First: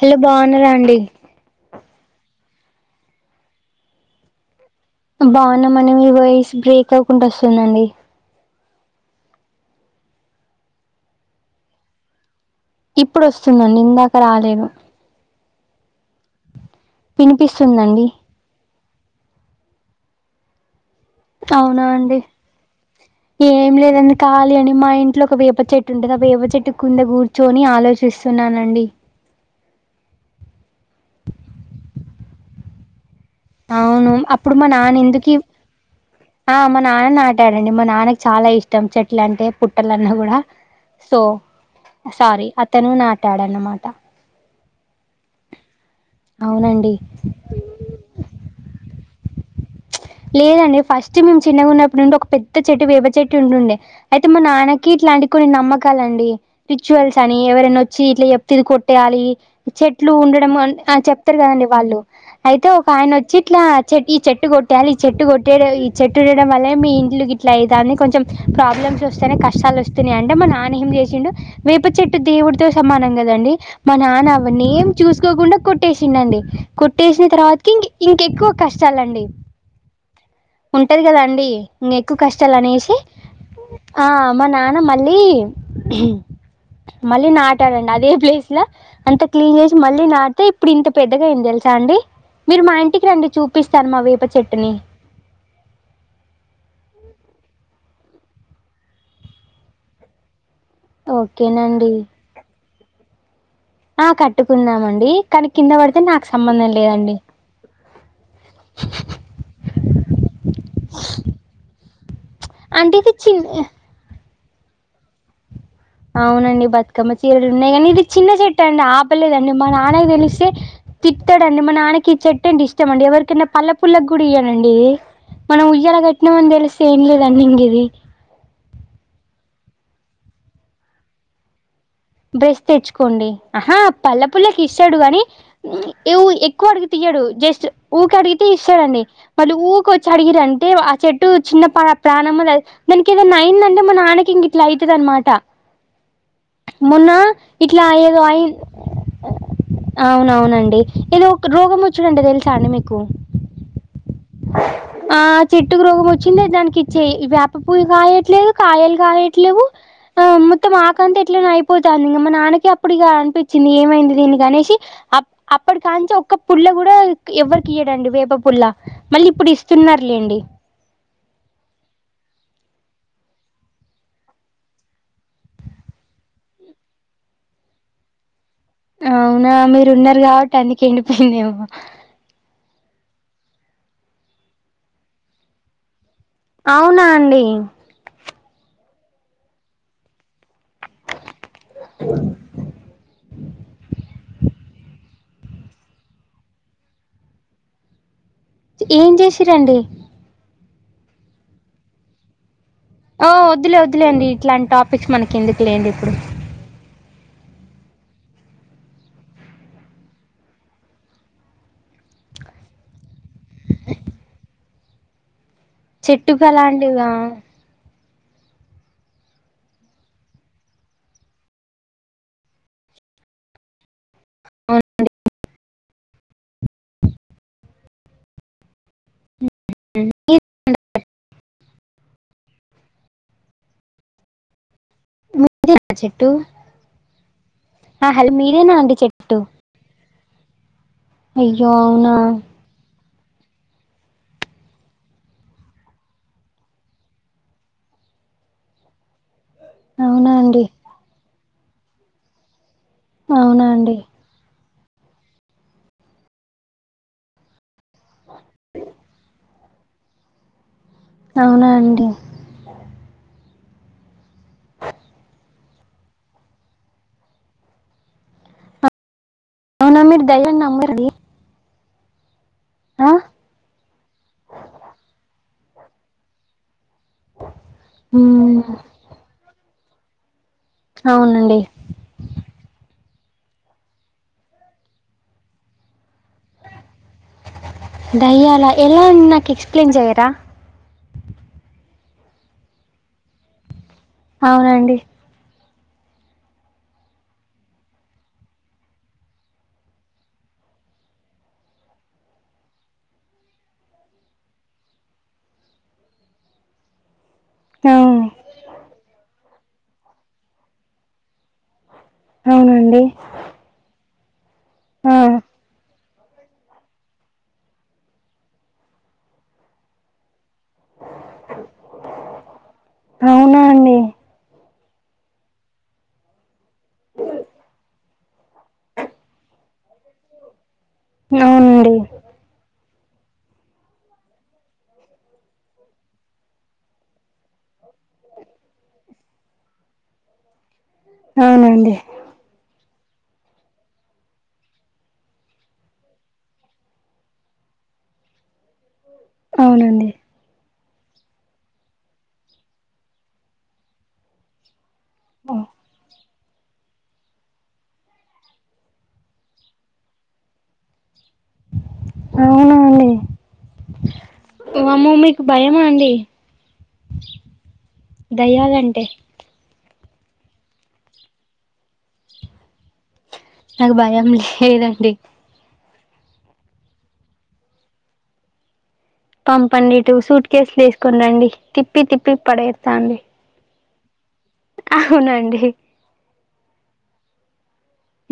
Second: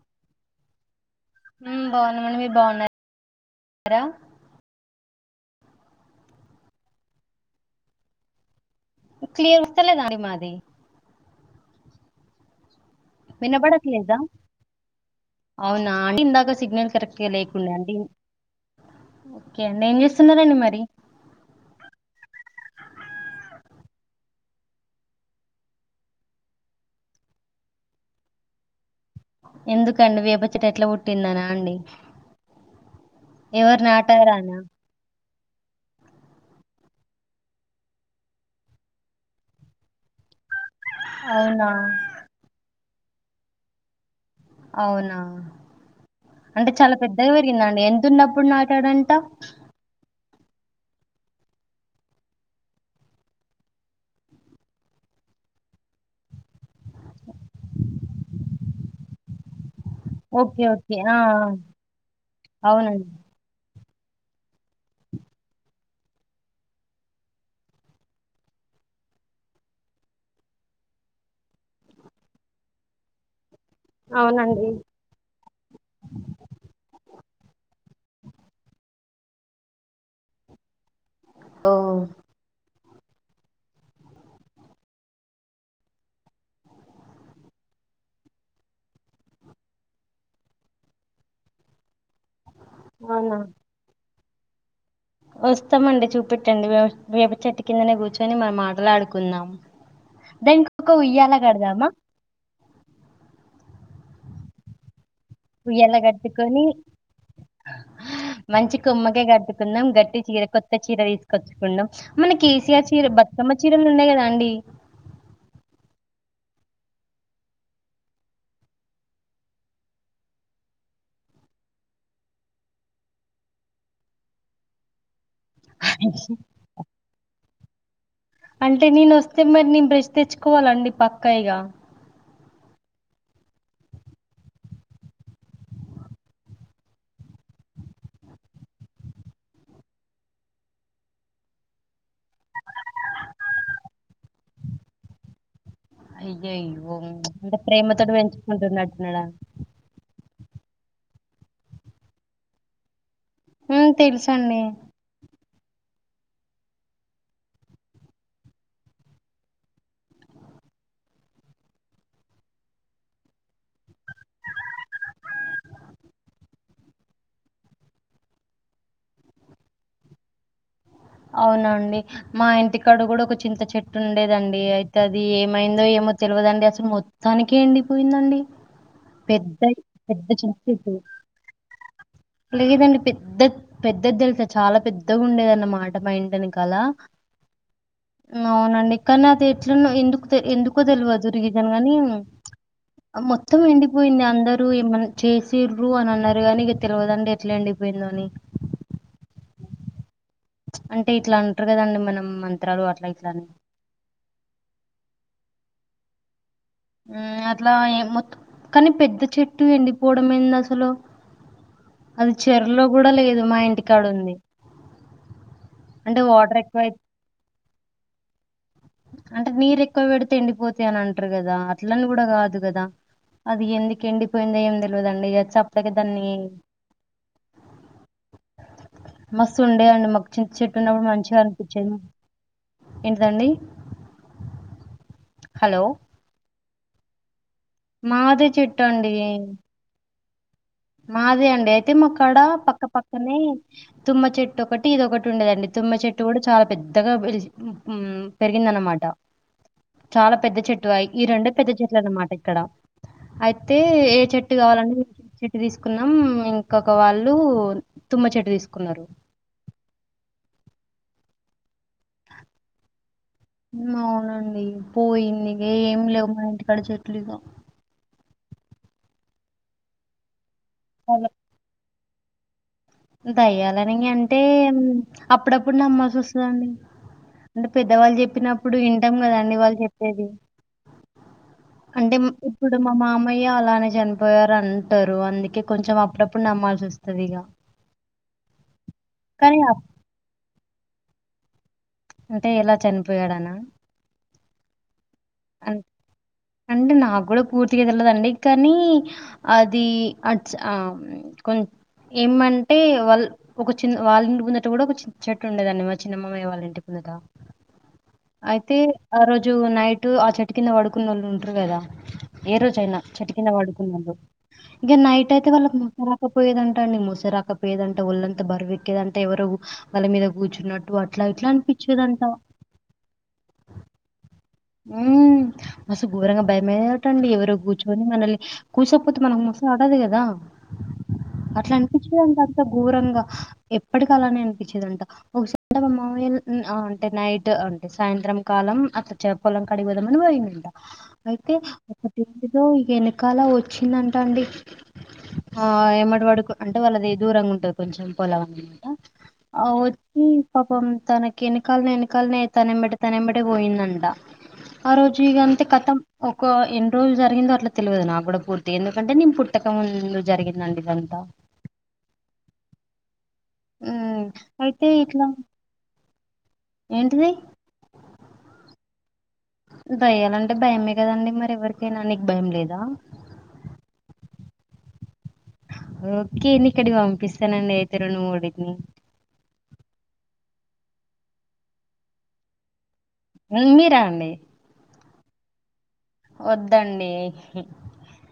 Hello బాన్నారా అండి ఉమ్ బాన్నామండి మీరు బాన్నారా బాగున్నామండి మీ వాయిస్ బ్రేక్ అవ్వకుండా వస్తుందండి క్లియర్ వస్తలేదడి మాది ఇప్పుడు వస్తుందండి ఇందాక వినబడట్లేదా రాలేదు అవునా అంటే ఇందాక సిగ్నల్ కరెక్ట్ గా లేకుండా అంటడి వినిపిస్తుందండి ఓకే అండి ఏం చేస్తున్నారండి మరి అవునా అండి ఏం లేదండి ఖాళీ అండి మా ఇంట్లో ఒక వేప చెట్టు ఉంటుది ఆ వేప చెట్టు కింద కూర్చొని ఆలోచ చిస్తున్నానండి ఎందుకండి వేప చెట్టు ఎట్లా పుట్టిందనా అండి ఎవరు అవును అప్పుడు నాటారానా మా నాన్న ఎందుకి ఆ మా నాన్న నాటాడండి మా నాన్నకి చాలా ఇష్టం చెట్ల అంటే పుట్టలన్న కూడా సో అవునా సారీ అతను నాటాడు అన్నమాట అవునా అంటే అవునండి చాలా పెద్దగా పెరిగిందా అండి ఎంతన్న ప్పుడు నాట్లాడంత లేదండి ఫస్ట్ మేము చిన్నగా ఉన్నప్పుడు నుండే ఒక పెద్ద చెట్టు వేప చెట్టు ఉంటుండే అయితే మా నాన్నకి ఇలా ఇలాంటి కొన్ని నమ్మకాలండి రిచువల్స్ అని ఎవరైనా వచ్చి ఇట్లా చెప్తే ఇది కొట్టేయాలి చెట్లు ఉండడం ఓకే ఓకే ఆ చెప్తారు కదండి వాళ్ళు అయితే ఒక అవునండి ఆయన వచ్చి ఇట్లా చెటి ఈ చెట్టు కొట్ కొట్టాలి ఈ చెట్టు కొట్టే ఈ చెట్టు ఉండడం వల్లే మీ ఇంట్లుకి ఇట్లా అయితాంది అని కొంచెం ప్రాబ్లమ్స్ వస్తేనే కష్ట వస్తున్నాయి అంటే మా నాన్న ఏం చేసిండు వేప చెట్టు దేవుడితో సమానం కదండి మా నాన్న అవన్నీ అవునండి ఏం చూసుకోకుండా కొట్టేసినండి కొట్టేసిన తర్వాతం ఇంకెక్కువ కష్టాలండి ఉంటది కదాం అండి ఓ ఇంక ఎక్కువ కష్టాలు అనేసి ఆ మా నాన్న మళ్ళీ మళ్ళీ నాటాడండి అదే ప్లేస్ లో అంత క్లీన్ చేసి మళ్ళీ నాటితే ఇప్పుడు ఇంత పెద్దగా అయింది సా అండి మీరు మా ఇంటికి రండి అవునా చూపిస్తాను మా వేప చెట్టుని వస్తామండి చూపట్టండి చెట్టు కిందనే కూర్చొని మనం మాటలా ఆడుకుందాం ద కో ఉయ్యాల కడదామా ఓకేనండి ఆ కట్టుకుందామండి కానీ కింద ఉయ్యాల పడితే నాకు కట్టుకొని సంబంధం లేదండి మంచి కొమ్మకే కట్టుకుందాం గట్టి చీర కొత్త చీర తీసుకొచ్చుకుందాం మన కేసీఆర్ అంటే చీర ఇది బ మి చిన్న అమ్మచీరలున్నాయి కదా అండి అవునండి బతుకమ్మ చీరలు ఉన్నాయి కానీ ఇది చిన్న చెట్ అండి ఆపలేదండి మా నాన్నకు తెలిస్తే తిట్టడండి మా నాన్నకి చెట్టు అంటి ఇష్టంమండి ఎవరికనా పళ్ళ పుల్లకి కూడా ఇయ్యడండి మనం ఉయ్యాల కట్టినామని తెలిస్తే ఏం లేదండి ఇంగ్ ఇది అంటే నేను వస్తే మరి నెన్ బ్రష్ తెచ్చుకోవాలండి పక్కఇగా బ్రెష్ తెచ్చుకోండి ఆహా పల్ల పుల్లకి ఇస్తడు గని ఎక్కువ అడుగుతె ఇయడు జస్ట్ ఊకె అడిగితే ఇస్తడండి మళ్ళీ ఊకొచ్చి అడిగిరంటే ఆ చెట్టు చిన్నప ప్ర మనం దల్చ్ దానికి ఏదైనా అయిందంటే మా నాన్నకి ఇంగ ఇట్లయితదనమాట అయ్యయె అంటే ప్రేమతోటి ఏదో అయి పెంచుకుంటున్నట్టున్నాడా అండి ఏదో ఒకరోగం వచ్చుడంటె తెలుసా అండి మీకు ఉ తెలుసండి ఆ చెట్టుకు రోగం వచ్చింది దానికి ఇచ్చేయి వేప పూలు కాయట్లేదు కాయలు కాయట్లేవు ఆ మొత్తం ఆకంత ఇట్లనో అయిపోతాంది ఇంగ మా నాన్నకి అప్పుడు ఇగ అనిపించింది ఏమైంది దీనికి అనేసి అప్ అప్పటి కాంచి ఒక పుల్ల కూడా ఎవరికి ఇయడండి వేప పుల్ల మళ్ళీ ఇప్పుడు ఇస్తున్నారులేండి అవునండి మా ఇంటి కాడ కూడా ఒక చింత చెట్టు ఉండేదండి అయితే అది ఏమైందో ఏమో మో తెలువదండి అసలు మొత్తానికి ఏండిపోయిందండి అవునా పెద్ద మీరు ఉన్నారు పెద్ద కాబట్టి చింత అందుకే చెట్టు ఎండిపోయిందేమో. లేదండి పెద్ పెద్ద పెద్దది తెలుస చాలా పెద్దగా ఉండేదన్నమాట మ ఇం అవునా అండి అవునండి కానీ అది ఎట్లనొ ఎందుకు తెలి ఎందు ఎందుకొతెల్వవదు రిజను గాని మొత్తం ఎండిపోయింది అందరూ ఏమన్‌ చెసిర్రు అని అన్నారు గానీ ఇక తెలువదండి ఎట్ల ఎండిపోయిందో అని ఏం చేసిరండి అంటే ఇట్లా అంటరు కదండి మనం మం ఆ వద్దులే వద్దులే అండి ఇట్లాంటి టాపిక్స్ మనకి ఎందుకు లేండి ఇప్పుడు అట్లా మొత్తం కని పెద్ద చెట్టు ఎండిపోవడం ఏంది అసలు అది చెర్లోకూడా లేదు మా ఇంటికాడుంది చెట్టుకు ఎక్కువ అలాంటిద అంటే నీరు ఎక్కువ పెడితే ఎండిపోతా అని అంటరు కదా అట్లని కూడా కాదు కదా అది ఎందుకెండి పోయిందొ ఏం అవును తెలివదండి చెప్పలేక దాన్ని మస్తు ఉండేదండి మాకు చింత చెట్టు ఉన్నప్పుడు మంచిగా అనిపించేది ఏంటిదండి ముందు హలో దెన చెట్టు ఆ హలో మీదేనా అండి చెట్టు మాదే అండి అయ్యో అయితే మా అవునా కాడ పక్కపక్ నే తుమ్మ చెట్టు ఒకటి ఇదొకటి ఉండేదండి తుమ్మ చెట్టు కూడా చాలా పెద్దగా పెరిగిందన్నమాట అవునా చాలా పెద్ద అండి చెట్టు అ ఈ రెండు పెద్ద చెట్లు అన్నమాట ఇక్కడ అవునా అయితే అండి ఏ చెట్ ట్టుకావాలంటే తీసుకున్నాం ఇంకొక వాళ్ళు తుమ్మ చెట్టు తీసుకున్నారు అవునా అండి అవునండి పోయింది ఇగ ఏం లేవు మా ఇంటికాడ చెట్లు ఇగ అవున మీర్ దయ్యం నమ్మరండి ఆ దయ్యాలని అంటే అప్పుడప్పుడు నమ్మాల్సి వస్తదండి అంటే పెద్దవాళ్ళు మ్మ్. చెప్పినప్పుడు వింటాం కదండి వాళ్ళు చెప్పేది అవునండి అంటే ఇప్పుడు మా మామ్ మయ్య అలానే చనిపోయారు అంటరు అందుకే కొంచెం అప్పుడప్పుడు నమ్మాల్సి వస్తది ఇగ దయ్యాల ఎలా నాకి కానీ అప్- ఎక్స్ప్లెన్ జెయ్యరా అంటే ఎలా చనిపోయాడనా అవునండి అంతే అంటే నాకు కూడా పూర్తిగా తెల్లదు అండి కానీ అది అట్స్ కొం ఏమంటే వాళ్ళ ఒక చిన్న వాళ్ళంటి ముందట కూడా ఒక చి చెట్టు ఉండేదండి మా చిన్నమ్మయి వాళ్ళ ఇంటి ముందట ఆ, అయితే ఆ రోజు నైట్ ఆ చెట్టు కింద పడుకున్ కదా ఏ రోజయినా అవునండి చెట్ కింద పడుకున్నారు ఇంకా ఆ, నైట్ అయితే వాళ్ళ మ రాకపోయదంట అండి మోస రాకపోయేదంట ఒల్ళంతా బరువెక్కేదంటా ఎవరు వాళ్ళ మీద కూర్చున్నట్టు అట్లా ఇట్లా అనిపించేదంత అవునా అండి ఉ మస్తు ఘోరంగా భయమేతండి ఎవరో కూర్చుకొని మనల్ని కూర్చకపోతే మనకు మ చడదు కదా అట్ల అవునండి అనిపించేదంత అంత ఘోరంగా ఎప్పటికి అలానే అనిపించేదంట ఒకస మాల్ అంటే నైట్ సాయంత్రం కాలం చెప్ పొలంక అడిగి పోదామ్మని వరి ఉంటే అయితే అవునండి ఒక క్కాల వచ్చిందంట అండి ఆ ఎమ్మటి వాడుకు అంటే వాళ్ళది దూరంగా ఉంటది కొంచెం పొలం అనమాట ఆ అవునండి వచ్చి పాపం తనకి ఎనకాల ఎనకాలనే తనంబడిటి తనంబటే పోయిందంటా ఆ రోజు ఇగంతే కతం ఒక ఎన్ని రోజులు జరిగిందో అట్ల తెల్వదు నాకు కూడా పూర్తి ఎందుకంటే నేను పుట్టక ముందు జరిగిందండి ఇదంతా అవునా అండి ఉమ్ అయితే వామ్మో ఇట్లా మీకు భయమా అండి ఏంటిది దయ్యాలుంటయ్ దయ్యాలంటే భయమే కదండి మరి ఎవరికైనా నీకు భయం లేదా నాకు భయం లేదండి ఓకే నీకడి పంపిస్తానండి అయితే రెండు మూడు పంపండి ఇటు సూట్ కేసులు తీసుకుని రండి తిప్పి తిప్పి పడేస్తాండి మీరా అండి అవునండి వద్దండి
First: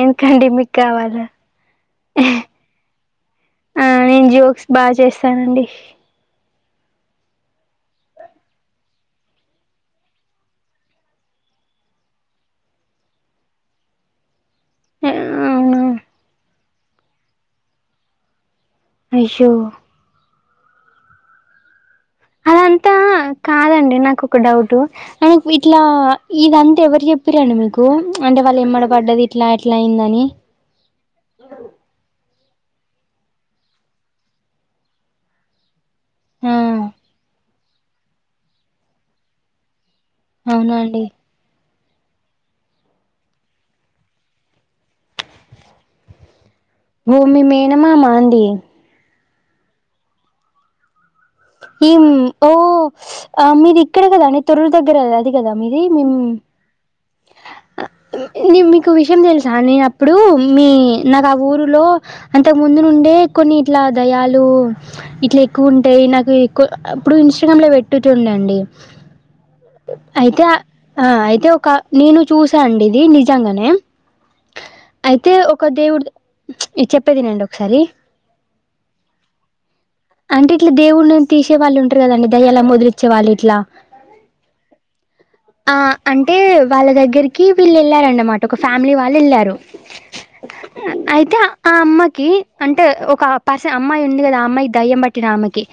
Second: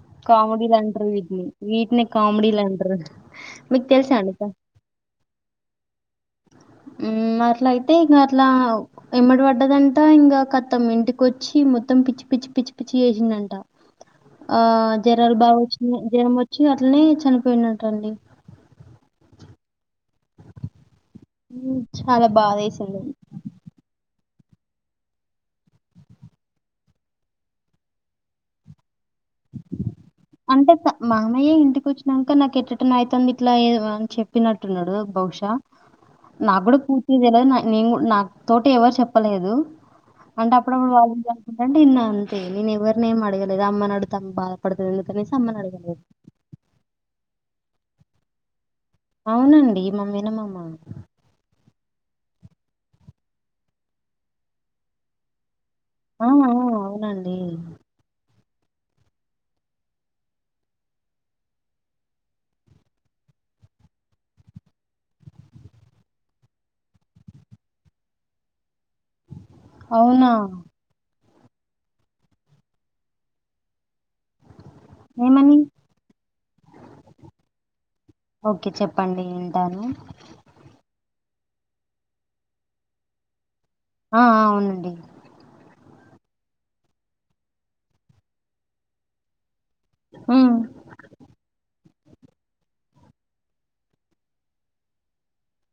ఎందుకండి కామెడి మీకు లంటరు కావాలా వీటిని వీటిని కామెడిలంటరు ఆ నేను జోక్స్ బాగ చేస్తానండి ఉమ్ అట్లయితే ఇంక అట్లా ఎమ్మటి పడ్డదంటా ఇంకా కత్తం ఇంటికొచ్చి మ మొం పిచ్చి పిచ్చి పిచ్చి పిచ్చి చేససినంట ఆ జ్వరాలు బాగా అవునా వచ్చిన జ్వరం వచ్చి అట్లనే చనిపోయినట్టండి అషో ఉ అదంతా కాదండి నాకు ఒక డౌట్ ఇట్లా ఇదంతా ఎవరు చెప్పిరండి మీకు అంటే వాళ్ళు ఏమడ అంటే మామయ్యే ఇంటికి వచ్చినాక ఇంకా నాకు ఎట్ట ఎట్టన అయితుంది ఇట్లా అని చెప్పినట్టున్నాడు బహుశా ఆ నా కూడా పూర్చేదిలా నేను నా తోట ఎవరు చెప్పలేదు. అంటే అవునా అప్పుడప్పుడు అండి వాళ్ళు చేసుకుంటంటే ఇన్నన్ తే నేను ఎవరినే ఏం అడగలేదు అమ్మను అడుతాం బాధపడుతుంది అనేసి అమ్మను అడగలేదు. భూమి మేనమామ అండి. అవునండి మ మేనమామ ఈమ్ ఓ ఆ మీది ఇక్కడ కదా అండి తొరుల దగ్గర అది కదా. మీరే మేమ్ ఆ! ఆ! అవునండి. అ ఉ న మీకు విషయం తెలుసా నేను అప్పుడు మీ నాకు ఆ ఊరులో అంతకు ముందు నుండే ఎ కొన్ని ఇట్లా దయాలు ఇట్లా ఎక్కువ ఉంటాయి. నాకు ఎక్కువ అ ఇప్పుడు ఇన్స్టాగ్రామ్ లో పెట్టు నండి అవునా! అయితే అ అయితే ఒక నేను చూసా అండి ఇది నిజంగానే అయితే ఏమని? ఒక దేవుడు చ్ చెప్పేదినండి ఒకసారి ఓకే చెప్పండి వింటాను. అంటే ఇట్లా దేవుణ్ని తీసేవాళ్ళు ఉంటారు కదండి దయ్యాలని వదిలిచ్చేవాళ్ళు ఇట్లా ఆ అవునండి. ఆ అంటే వాళ్ళ దగ్గరికి వీళ్ళు వెళ్ళారన్నమాట ఒక ఫ్యామిలీ వాళ్ళు వెళ్ళారు. హ్మ్. అయితే ఆ అమ్మ కి అంటే ఒక పర్సన్ అమ్మాయి ఉంది కదా అమ్మాయి దయ్యం పట్టిన ఆమెకి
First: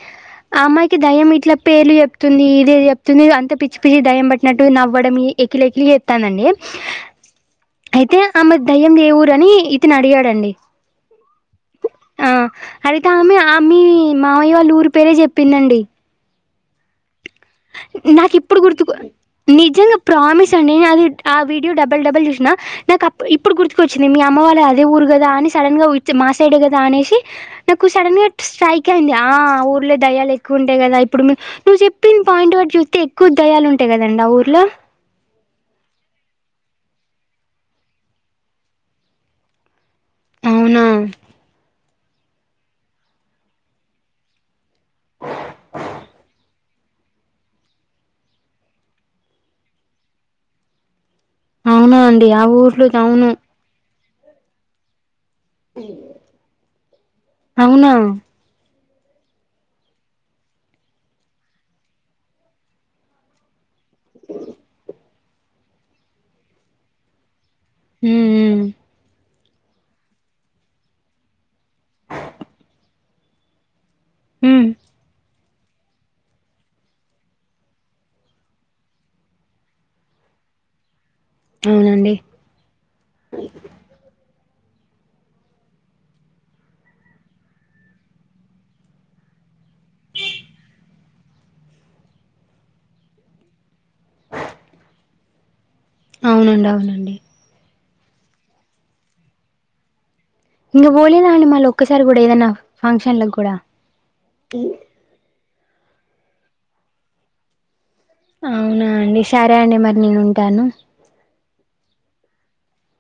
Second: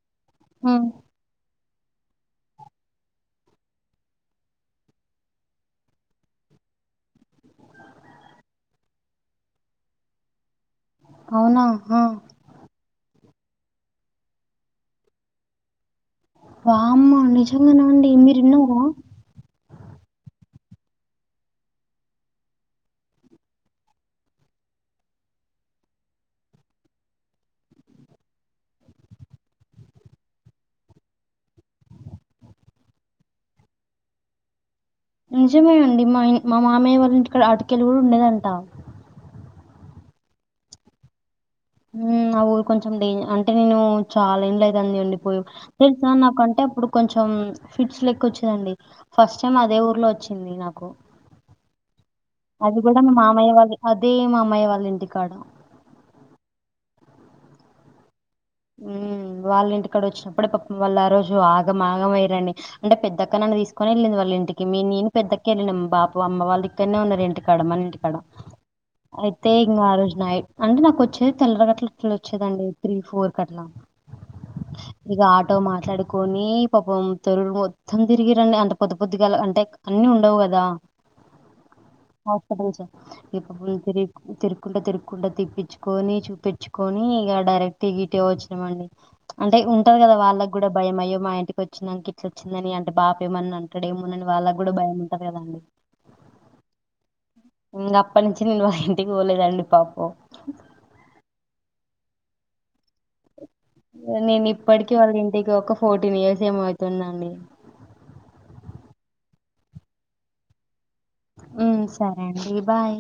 ఆ హ్మ్. అమ్మాయికి దయ్యం ఇట్లా పేర్లు చెప్తుంది, ఇదేది చెప్తుంది అంత పిచ్చి పిచ్చి దయం పట్టినట్టు నవ్వడం ఎకిలి, ఎకిలి చెత్తదండి. అయితే ఆమె దయ్యం ఏ ఊవురని ఇతను అడిగాడండి. అవునా ఆ అడిగితే ఆమె ఆ మీ మావయ్య వాళ్ళ ఊరి పేరే చెప్పిందండి. వామ్మో నిజ నాకు ఇప్పుడు గుర్తుకు నిజంగా ప్రామిస్ నేను అది ఆ వీడియో డబల్ డబల్ చూసిన నాకు అప్ ఇప్పుడు గుర్తుకొచ్చింది. మీ అమ్మ వాళ్ళ అదే ఊరు కదా అని సడన్ గా ఉహించు మా సైడ్ కదా అనేసి నాకు సడన్ గా స్ట్రైక్ అయింది ఆ ఆ ఊర్లో దయ్యాలు ఎక్కు ఉంటాయి కదా ఇప్పుడు నువ్వు చెప్పి పాయింట్ వాటి చూస్తే ఎక్కువ దయ్యాలు ఉంటాయి కదండి ఆ ఊర్లో. నిజమేండి మాయని మా మామయ్య వారి ఇంటిక్కడ అటికలుగు ఉండేదంట. అవునా ఉమ్ ఆ ఊరు కొంచెం డేం అంటే నేను చాలా ఏండ్లు అయితంది పోయి తెలుసా నాకంటే ఇప్పుడు కొంచెం ఫిట్స్ లెక్క వచ్చిదండి ఫస్ట్ టైం అదే ఊర్లో వచ్చింది నాకు అవునా అండి ఆ అది ఊర్లో గూడా మా నవును మామయ్య వాళ్ళ అదే మా అమ్మయ వాళ్ళ ఇంటి కాడ అవునా ఉమ్ వాళ్ళ ఇంటికాడ వచ్చినప్పుడే పపం వాళ్ళ ఆ రోజు ఆగ ఆగమయయిరండి అంటే పెద్దక్కనన్న తీసు కొనిళ్ళింది వాళ్ళ ఇంటికి నిను పెద్దక్క వెళ్ళినమ్ బాపూ అమ్మ వాళ్ళ ఇక్కడనే ఉన్నారు ఇంటికి కడ మనంటి కడ ఉమ్ ఉమ్ ఆయి తే ఇంగా ఆ రోజు నైట్ అంటే నాకు వచ్చేది తెల్లరి గట్ల ఇ వచ్చేదండి త్రీ ఫోర్ గట్లా ఉమ్. ఇగ ఆ తో మాట్లాడుకొని పాపం తెరువురు మొత్తం తిరిగి రండి అంత పొద్దు పొద్దిగాల అంటే అన్ని ఉండవు కదా. అవునండి హాస్పిటల్ సైడ ఇప్పు బ్లు తేలీదు. కుంట తిరుకుండా తిప్పించుకొని చూపించుకొని ఇగ డైరెక్ట్ వచ్చినమండి అంటే ఉంటది కదా వాళ్ళకి కూడా భయం అయ్యో మా ఇంటికి వచ్చినంక ఇట్ల వచ్చిందని అంటే బా బాపేమన్నా అంటాడేమోనని వాళ్ళకి కూడా భయం ఉంటంది కదండి అవునండి అవునండి ఇంగ అప్పటి నుంచి నేను వాళ్ళ ఇంటికి పోలేదండి పాపం ఇంగ పోలేదా అండి మళ్ళ ఒక్కసారి కూడా ఏదనా ఫంక్షన్లకి కూడా ఇ ఒక ఫోర్టీన్ ఇయర్స్ ఏమో అయితుందండి అవునా అండి సరే అండి మరి నేను ఉంటాను ఉ సరే అండి బాయ్